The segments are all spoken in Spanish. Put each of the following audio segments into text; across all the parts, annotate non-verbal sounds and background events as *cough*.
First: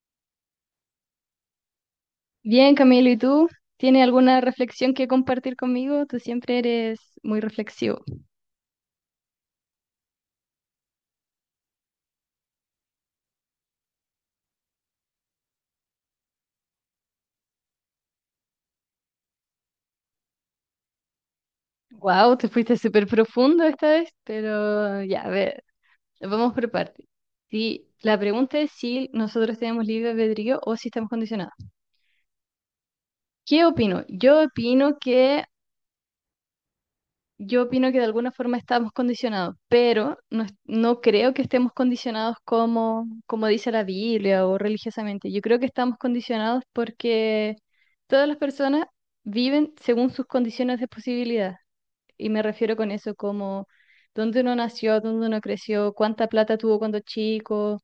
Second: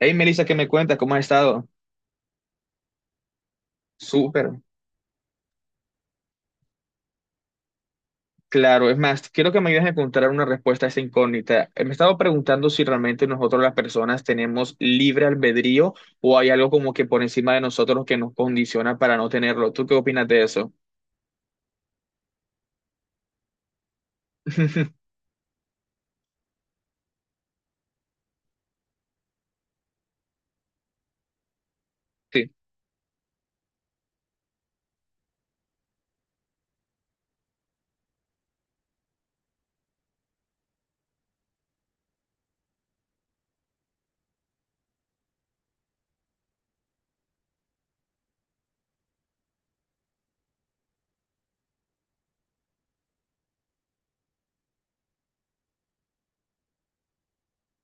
Hey, Melissa, ¿qué me cuentas? ¿Cómo has estado? Bien, Camilo, ¿y tú? ¿Tienes alguna Súper, reflexión que compartir conmigo? Tú siempre eres muy reflexivo. claro. Es más, quiero que me ayudes a encontrar una respuesta a esta incógnita. Me he estado preguntando si realmente nosotros las personas tenemos libre albedrío o hay algo como que por encima de nosotros que nos condiciona para no tenerlo. ¿Tú qué opinas de eso? Wow, te fuiste súper profundo esta vez, pero *laughs* ya, a ver, vamos por partes. Sí, la pregunta es si nosotros tenemos libre albedrío o si estamos condicionados. Sí. ¿Qué opino? Yo opino que de alguna forma estamos condicionados, pero no, no creo que estemos condicionados como dice la Biblia o religiosamente. Yo creo que estamos condicionados porque todas las personas viven según sus condiciones de posibilidad. Y me refiero con eso como dónde uno nació, dónde uno creció, cuánta plata tuvo cuando chico,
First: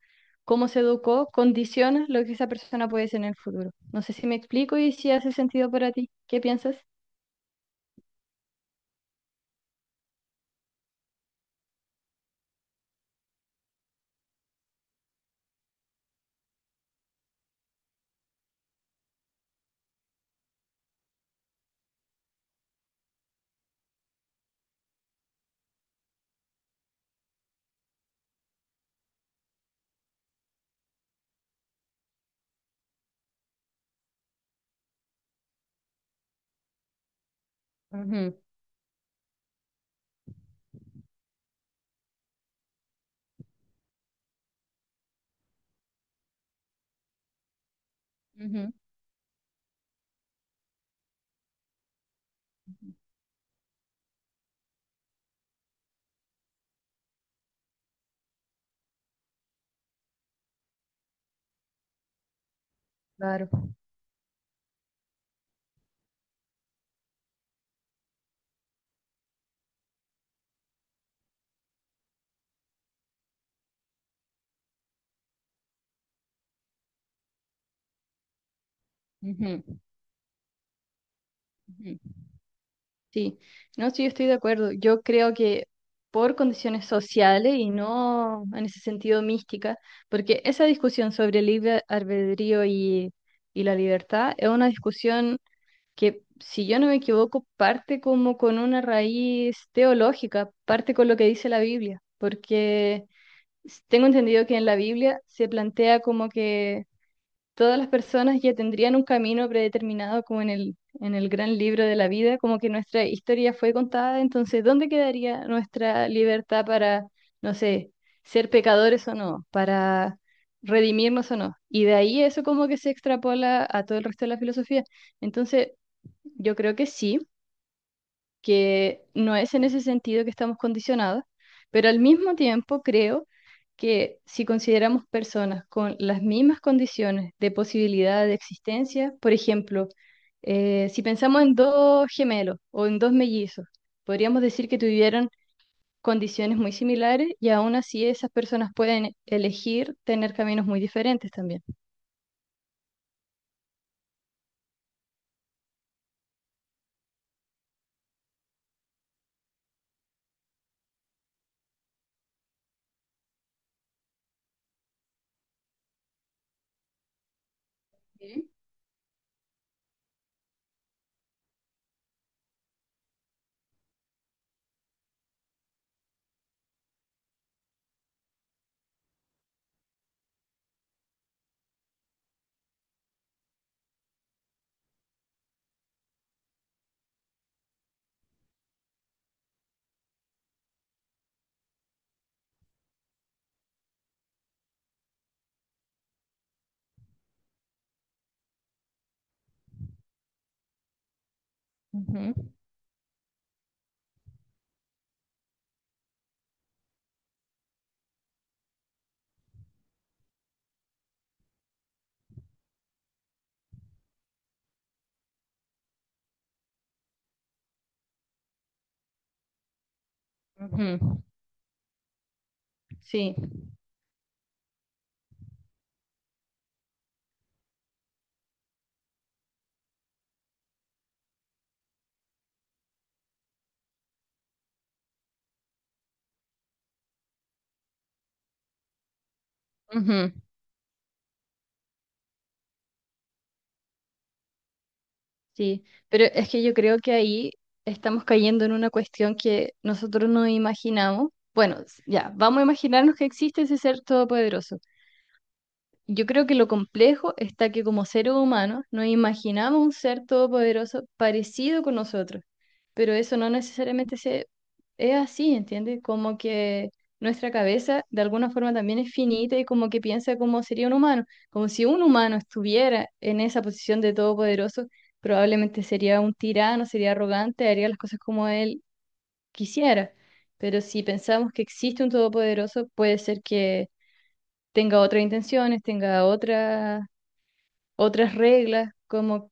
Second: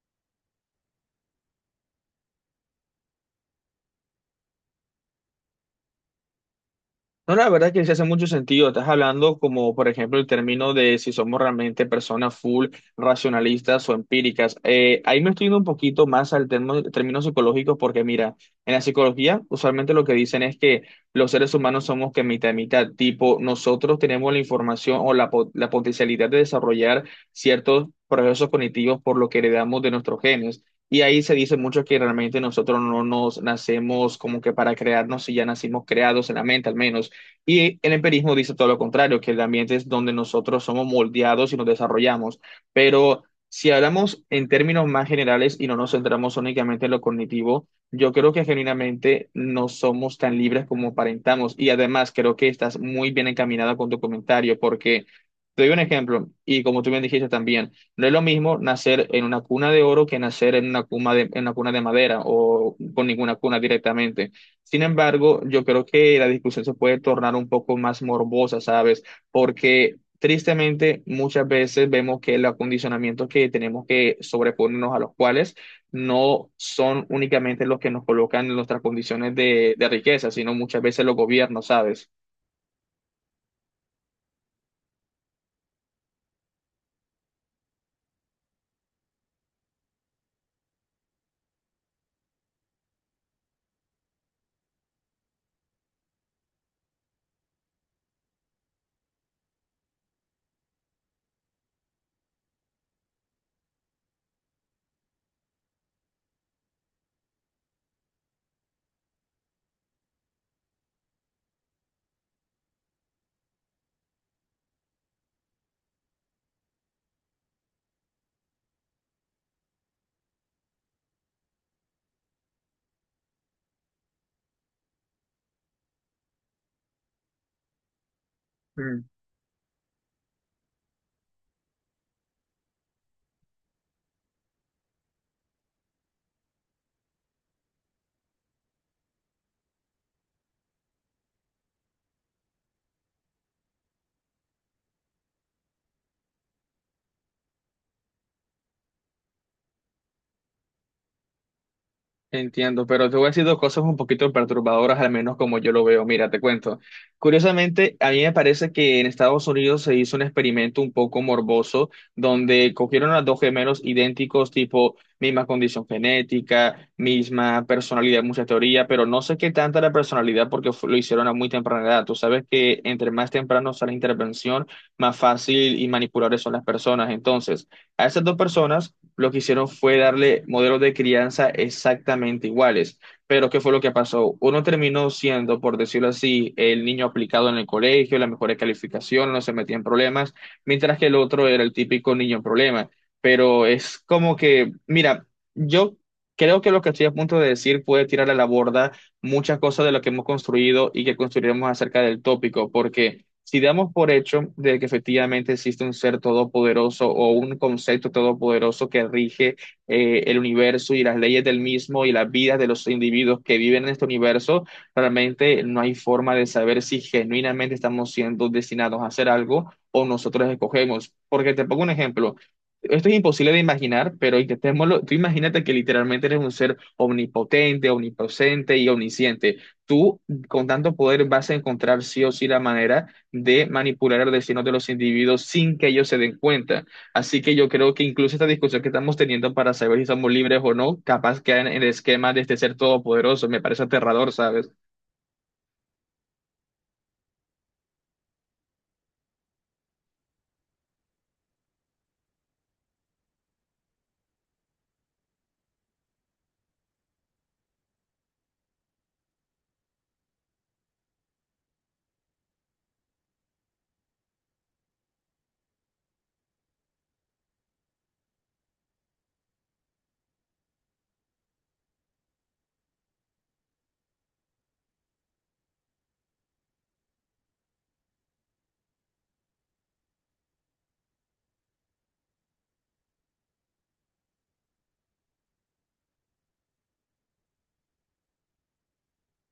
cómo se educó, condiciona lo que esa persona puede ser en el futuro. No sé si me explico y si hace sentido para ti. ¿Qué piensas? No, la verdad que sí hace mucho sentido. Estás hablando como, por ejemplo, el término de si somos realmente personas full racionalistas o empíricas. Ahí me estoy yendo un poquito más al término psicológico porque, mira, en la psicología usualmente lo que dicen es que los seres humanos somos que mitad y mitad, tipo, nosotros tenemos la información o la potencialidad de desarrollar ciertos procesos cognitivos por lo que heredamos de nuestros genes. Y ahí se dice mucho que realmente nosotros no nos nacemos como que para crearnos, si ya nacimos creados en la mente al menos, y el empirismo Ujú, dice todo lo contrario, que el ambiente es donde nosotros somos moldeados y nos desarrollamos. Pero si hablamos en términos más generales y no nos centramos únicamente en lo cognitivo, yo creo que ujú. genuinamente no somos tan libres como aparentamos. Y además creo que estás muy bien encaminada con tu comentario porque... Te doy un ejemplo, y como tú bien dijiste también, no es lo mismo nacer en una cuna de oro que nacer en en una cuna de madera o con ninguna Claro. cuna directamente. Sin embargo, yo creo que la discusión se puede tornar un poco más morbosa, ¿sabes? Porque tristemente muchas veces vemos que los acondicionamientos que tenemos que sobreponernos a los cuales no son únicamente los que nos colocan en nuestras condiciones Ujú, de riqueza, sino muchas veces los gobiernos, ujú. ¿sabes? Sí, no, sí, yo estoy de acuerdo. Yo creo que por condiciones sociales y no en ese sentido mística, porque esa discusión sobre el libre albedrío y la libertad es una discusión que, si yo no me equivoco, parte como con una raíz teológica, parte con lo que dice la Biblia, porque tengo entendido que en la Biblia se plantea como que todas las personas ya tendrían un camino predeterminado como en el gran libro de la vida, como que nuestra historia fue contada, entonces, ¿dónde quedaría nuestra libertad para, no sé, ser pecadores o no, para redimirnos o no? Y de ahí eso como que se extrapola a todo el resto de la filosofía. Entonces, yo creo que sí, que no es en ese sentido que estamos condicionados, pero al mismo tiempo creo que si consideramos personas con las mismas condiciones de posibilidad de existencia, por ejemplo, si pensamos en dos gemelos o en dos mellizos, podríamos decir que tuvieron condiciones muy similares y aún así esas personas pueden elegir tener caminos muy diferentes también. Entiendo, pero te voy a decir dos cosas un poquito perturbadoras, al menos como yo lo veo. Mira, te cuento. Curiosamente, a mí me parece que en Estados Unidos se hizo un experimento un poco morboso, donde cogieron a dos gemelos idénticos, tipo misma condición genética, misma personalidad, mucha teoría, pero no sé qué tanta la personalidad porque lo hicieron a muy temprana edad. Tú sabes que entre más temprano sea la intervención, más fácil y manipulables son las personas. Entonces, a esas dos personas lo que hicieron fue darle modelos de crianza exactamente iguales. Pero ¿qué fue lo que pasó? Uno terminó siendo, por decirlo así, el niño aplicado en el colegio, la mejor calificación, no se metía en problemas, mientras que el otro era el típico niño en problema. Pero es como que, mira, yo creo que lo que estoy a punto de decir puede tirar a la borda muchas cosas de lo que hemos construido y que construiremos acerca del Ujú, tópico, porque si damos por hecho de que efectivamente existe un ser todopoderoso o un concepto todopoderoso que rige el universo y las leyes del mismo y las vidas de los individuos que viven en este universo, realmente no hay forma de saber si genuinamente estamos siendo destinados a hacer algo o nosotros ujú. escogemos. Porque te pongo un ejemplo. Esto es Sí, imposible de imaginar, pero intentémoslo. Tú imagínate que literalmente eres un ser omnipotente, omnipresente y omnisciente. Tú, con tanto poder, vas a encontrar sí o sí la manera de manipular el destino de los individuos sin que ellos se den cuenta. Así que yo creo que incluso esta discusión que estamos teniendo para saber si somos ujú. libres o no, capaz queda en el esquema de este ser todopoderoso. Me parece aterrador, ¿sabes? Sí, pero es que yo creo que ahí estamos cayendo en una cuestión que nosotros no imaginamos. Bueno, ya, vamos a imaginarnos que existe ese ser todopoderoso. Yo creo que lo complejo está que como seres humanos nos imaginamos un ser todopoderoso parecido con nosotros, pero eso no necesariamente es así, ¿entiendes? Como que nuestra cabeza de alguna forma también es finita y como que piensa como sería un humano, como si un humano estuviera en esa posición de todopoderoso, probablemente sería un tirano, sería arrogante, haría las cosas como él quisiera, pero si pensamos que existe un todopoderoso, puede ser que tenga otras intenciones, tenga otras reglas, como,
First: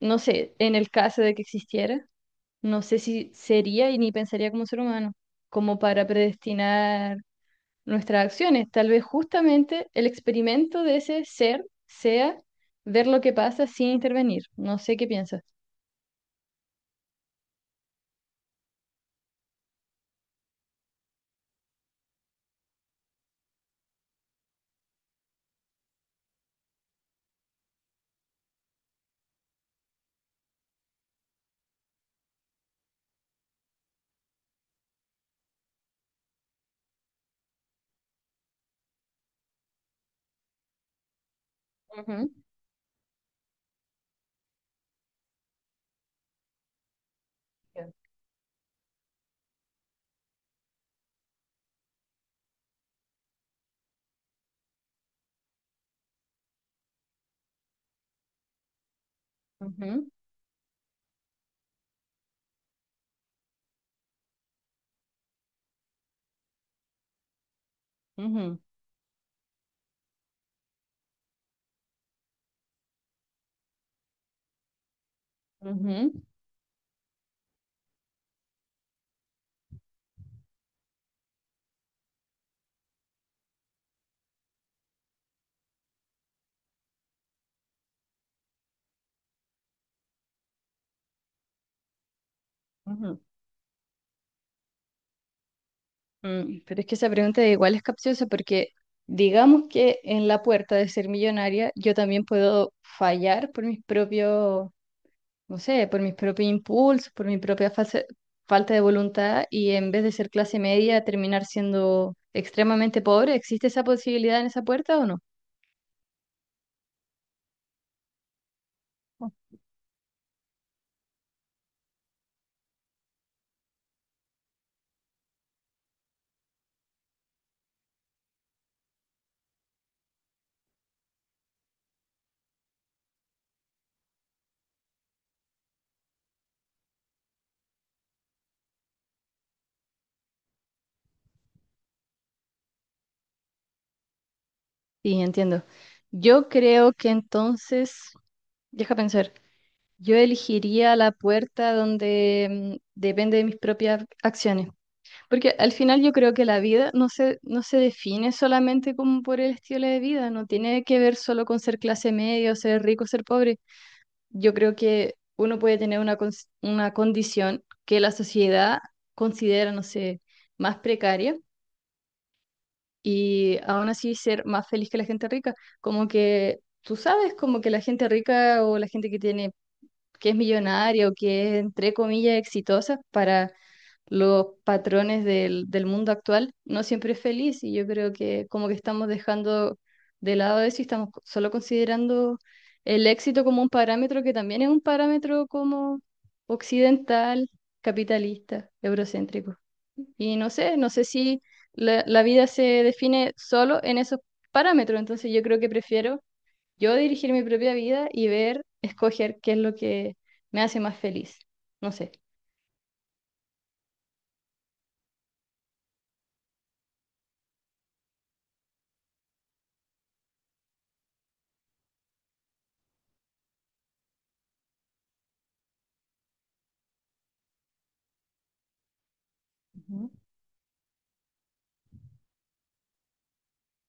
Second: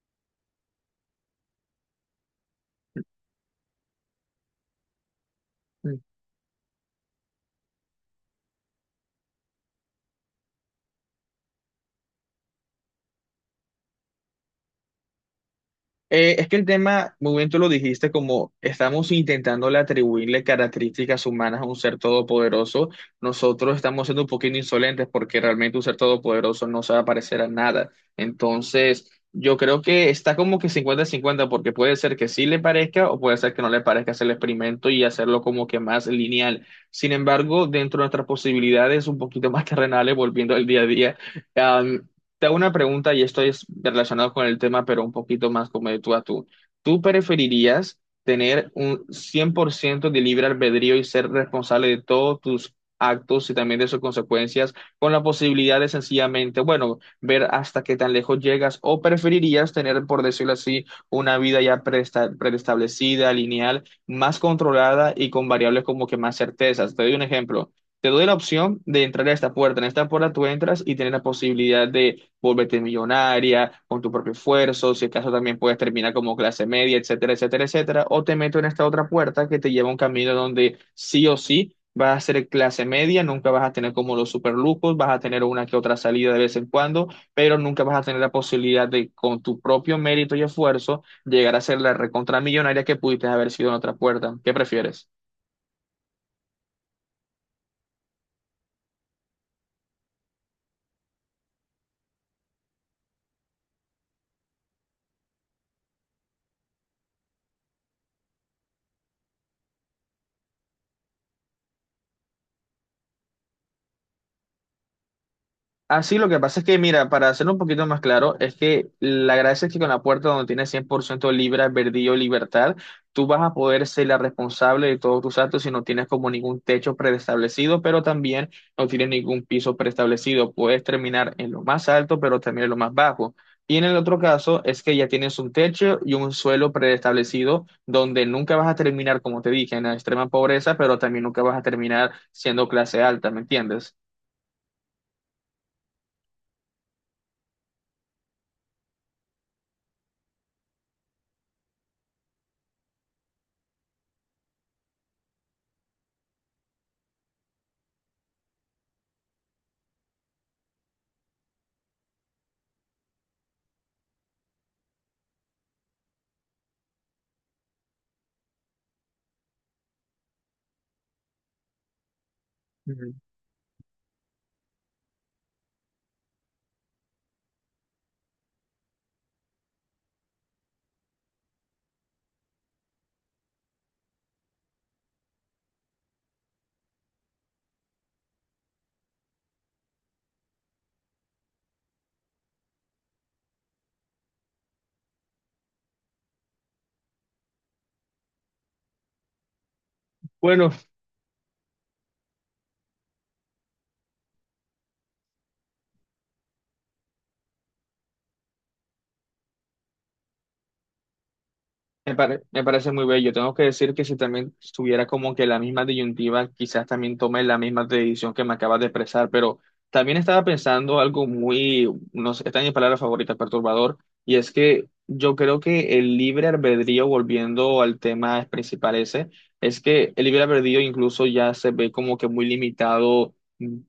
no sé, en el caso de que existiera, no sé si sería y ni pensaría como ser humano, como para predestinar nuestras acciones. Tal vez justamente el experimento de ese ser sea ver lo que pasa sin intervenir. No sé qué piensas. Es que el tema, muy bien tú lo dijiste, como estamos intentando atribuirle características humanas a un ser todopoderoso, nosotros estamos siendo un poquito insolentes porque realmente un ser todopoderoso no se va a parecer a nada. Entonces, yo creo que está como que cincuenta-cincuenta porque puede ser que sí le parezca o puede ser que no le parezca hacer el experimento y hacerlo como que más lineal. Sin embargo, dentro de nuestras posibilidades un poquito *laughs* más terrenales, volviendo al día a día. Ujú, Te hago una pregunta y esto es relacionado con el tema, pero un poquito más como de tú a tú. ¿Tú preferirías tener un 100% de libre albedrío y ser responsable de todos tus actos y también de sus consecuencias con la posibilidad de sencillamente, bueno, ver hasta qué tan lejos llegas? ¿O preferirías tener, ujú, por decirlo así, una vida ya preestablecida, lineal, más controlada y con variables como que más certezas? Te doy un ejemplo. Te doy la ujú, opción de entrar a esta puerta. En esta puerta tú entras y tienes la posibilidad de volverte millonaria con tu propio esfuerzo, si acaso también puedes ujú, terminar como clase media, etcétera, etcétera, etcétera, o te meto en esta otra puerta que te lleva a un camino donde sí o sí vas a ser clase media, nunca vas a tener como los superlujos, vas a tener una que otra salida de vez en cuando, pero nunca vas a tener la posibilidad de con tu propio mérito y esfuerzo llegar a ser la recontra millonaria que ujú. pudiste haber sido en otra puerta. ¿Qué prefieres? Mm, pero es que esa pregunta de igual es capciosa porque digamos que en la puerta de ser millonaria yo también puedo fallar por mis propios, no sé, por mis propios impulsos, por mi propia falta de voluntad y en vez de ser clase media terminar siendo extremadamente pobre. ¿Existe esa posibilidad en esa puerta o no? Así lo que pasa es que, mira, para hacerlo un poquito más claro, es que la gracia es que con la puerta donde tienes 100% Libra, Verdillo, Libertad, tú vas a poder ser la responsable de todos tus actos si no tienes como ningún techo preestablecido, pero también no tienes ningún piso preestablecido. Puedes terminar en lo más alto, pero también en lo más bajo. Y en el otro caso es que ya tienes un techo y un suelo preestablecido donde nunca vas a terminar, como te dije, en la extrema pobreza, pero también nunca vas a terminar siendo clase alta, ¿me entiendes? Sí, entiendo. Yo creo que entonces, deja pensar, yo elegiría la puerta donde mm, depende de mis propias acciones. Porque al final yo creo que la vida no se define solamente como por el estilo de vida, no tiene que ver solo con ser clase media, o ser rico, ser pobre. Yo creo que uno puede tener una, una condición que la sociedad considera, no sé, más precaria Ujú. y aún así ser más feliz que la gente rica. Como que tú sabes, como que la gente rica o la gente que tiene, que es millonaria o que es, entre comillas, exitosa para los patrones del mundo actual no siempre es feliz y yo creo que como que estamos dejando de lado eso y estamos solo considerando el éxito como un parámetro que también es un parámetro como occidental, capitalista, eurocéntrico. Y no Bueno, sé, no sé si la vida se define solo en esos parámetros, entonces yo creo que prefiero yo dirigir mi propia vida y ver, escoger qué es lo que me hace más feliz. No sé. Me parece muy bello. Tengo que decir que si también estuviera como que la misma disyuntiva, quizás también tome la misma decisión que me acabas de expresar, pero también estaba pensando algo muy, no sé, está en mi palabra favorita, perturbador, y es que yo creo que el libre albedrío, volviendo al tema principal ese, es Ujú. que el libre albedrío incluso ya se ve como que muy limitado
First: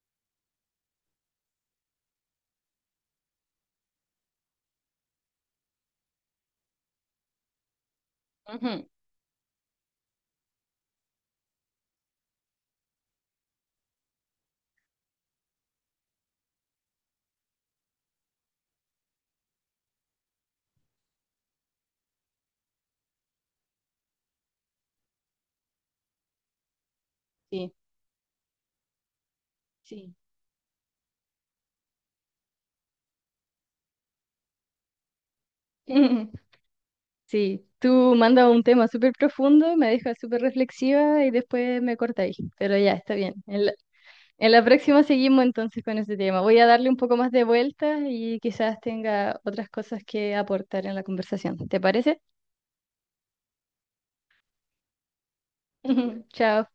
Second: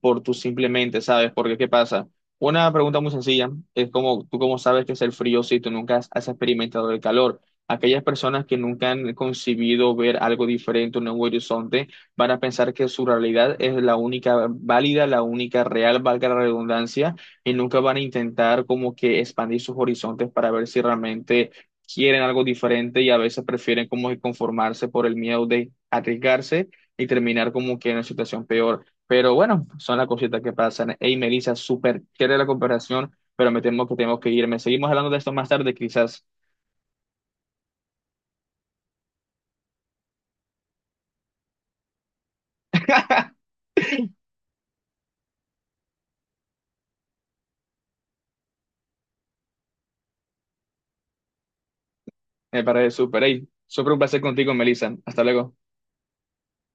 por tu simplemente, ¿sabes? Porque ¿qué pasa? Una pregunta muy sencilla, es como, ¿tú cómo sabes qué es el frío si tú nunca has experimentado el calor? Aquellas personas que Ujú. nunca han concebido ver algo diferente, un nuevo horizonte, van a pensar que su realidad es la única válida, la única real, valga la redundancia, y nunca van a intentar como que expandir sus horizontes para ver si realmente quieren algo diferente y a veces prefieren como que conformarse por el miedo de arriesgarse y terminar Sí, como que en una situación peor. Pero bueno, son las sí. cositas que pasan. Hey, Melissa, súper chévere la comparación, pero me temo que tenemos que irme. Seguimos hablando de esto más tarde, quizás. *laughs* Sí, tú mandas un tema súper profundo, me dejas súper reflexiva y después me cortáis. Pero ya, está bien. *laughs* En la próxima seguimos entonces con ese tema. Voy a darle un poco más de vuelta y quizás tenga otras cosas que aportar en la conversación. ¿Te parece? Me parece súper. Hey, súper un placer contigo, Melissa. Hasta luego. *laughs* Chao.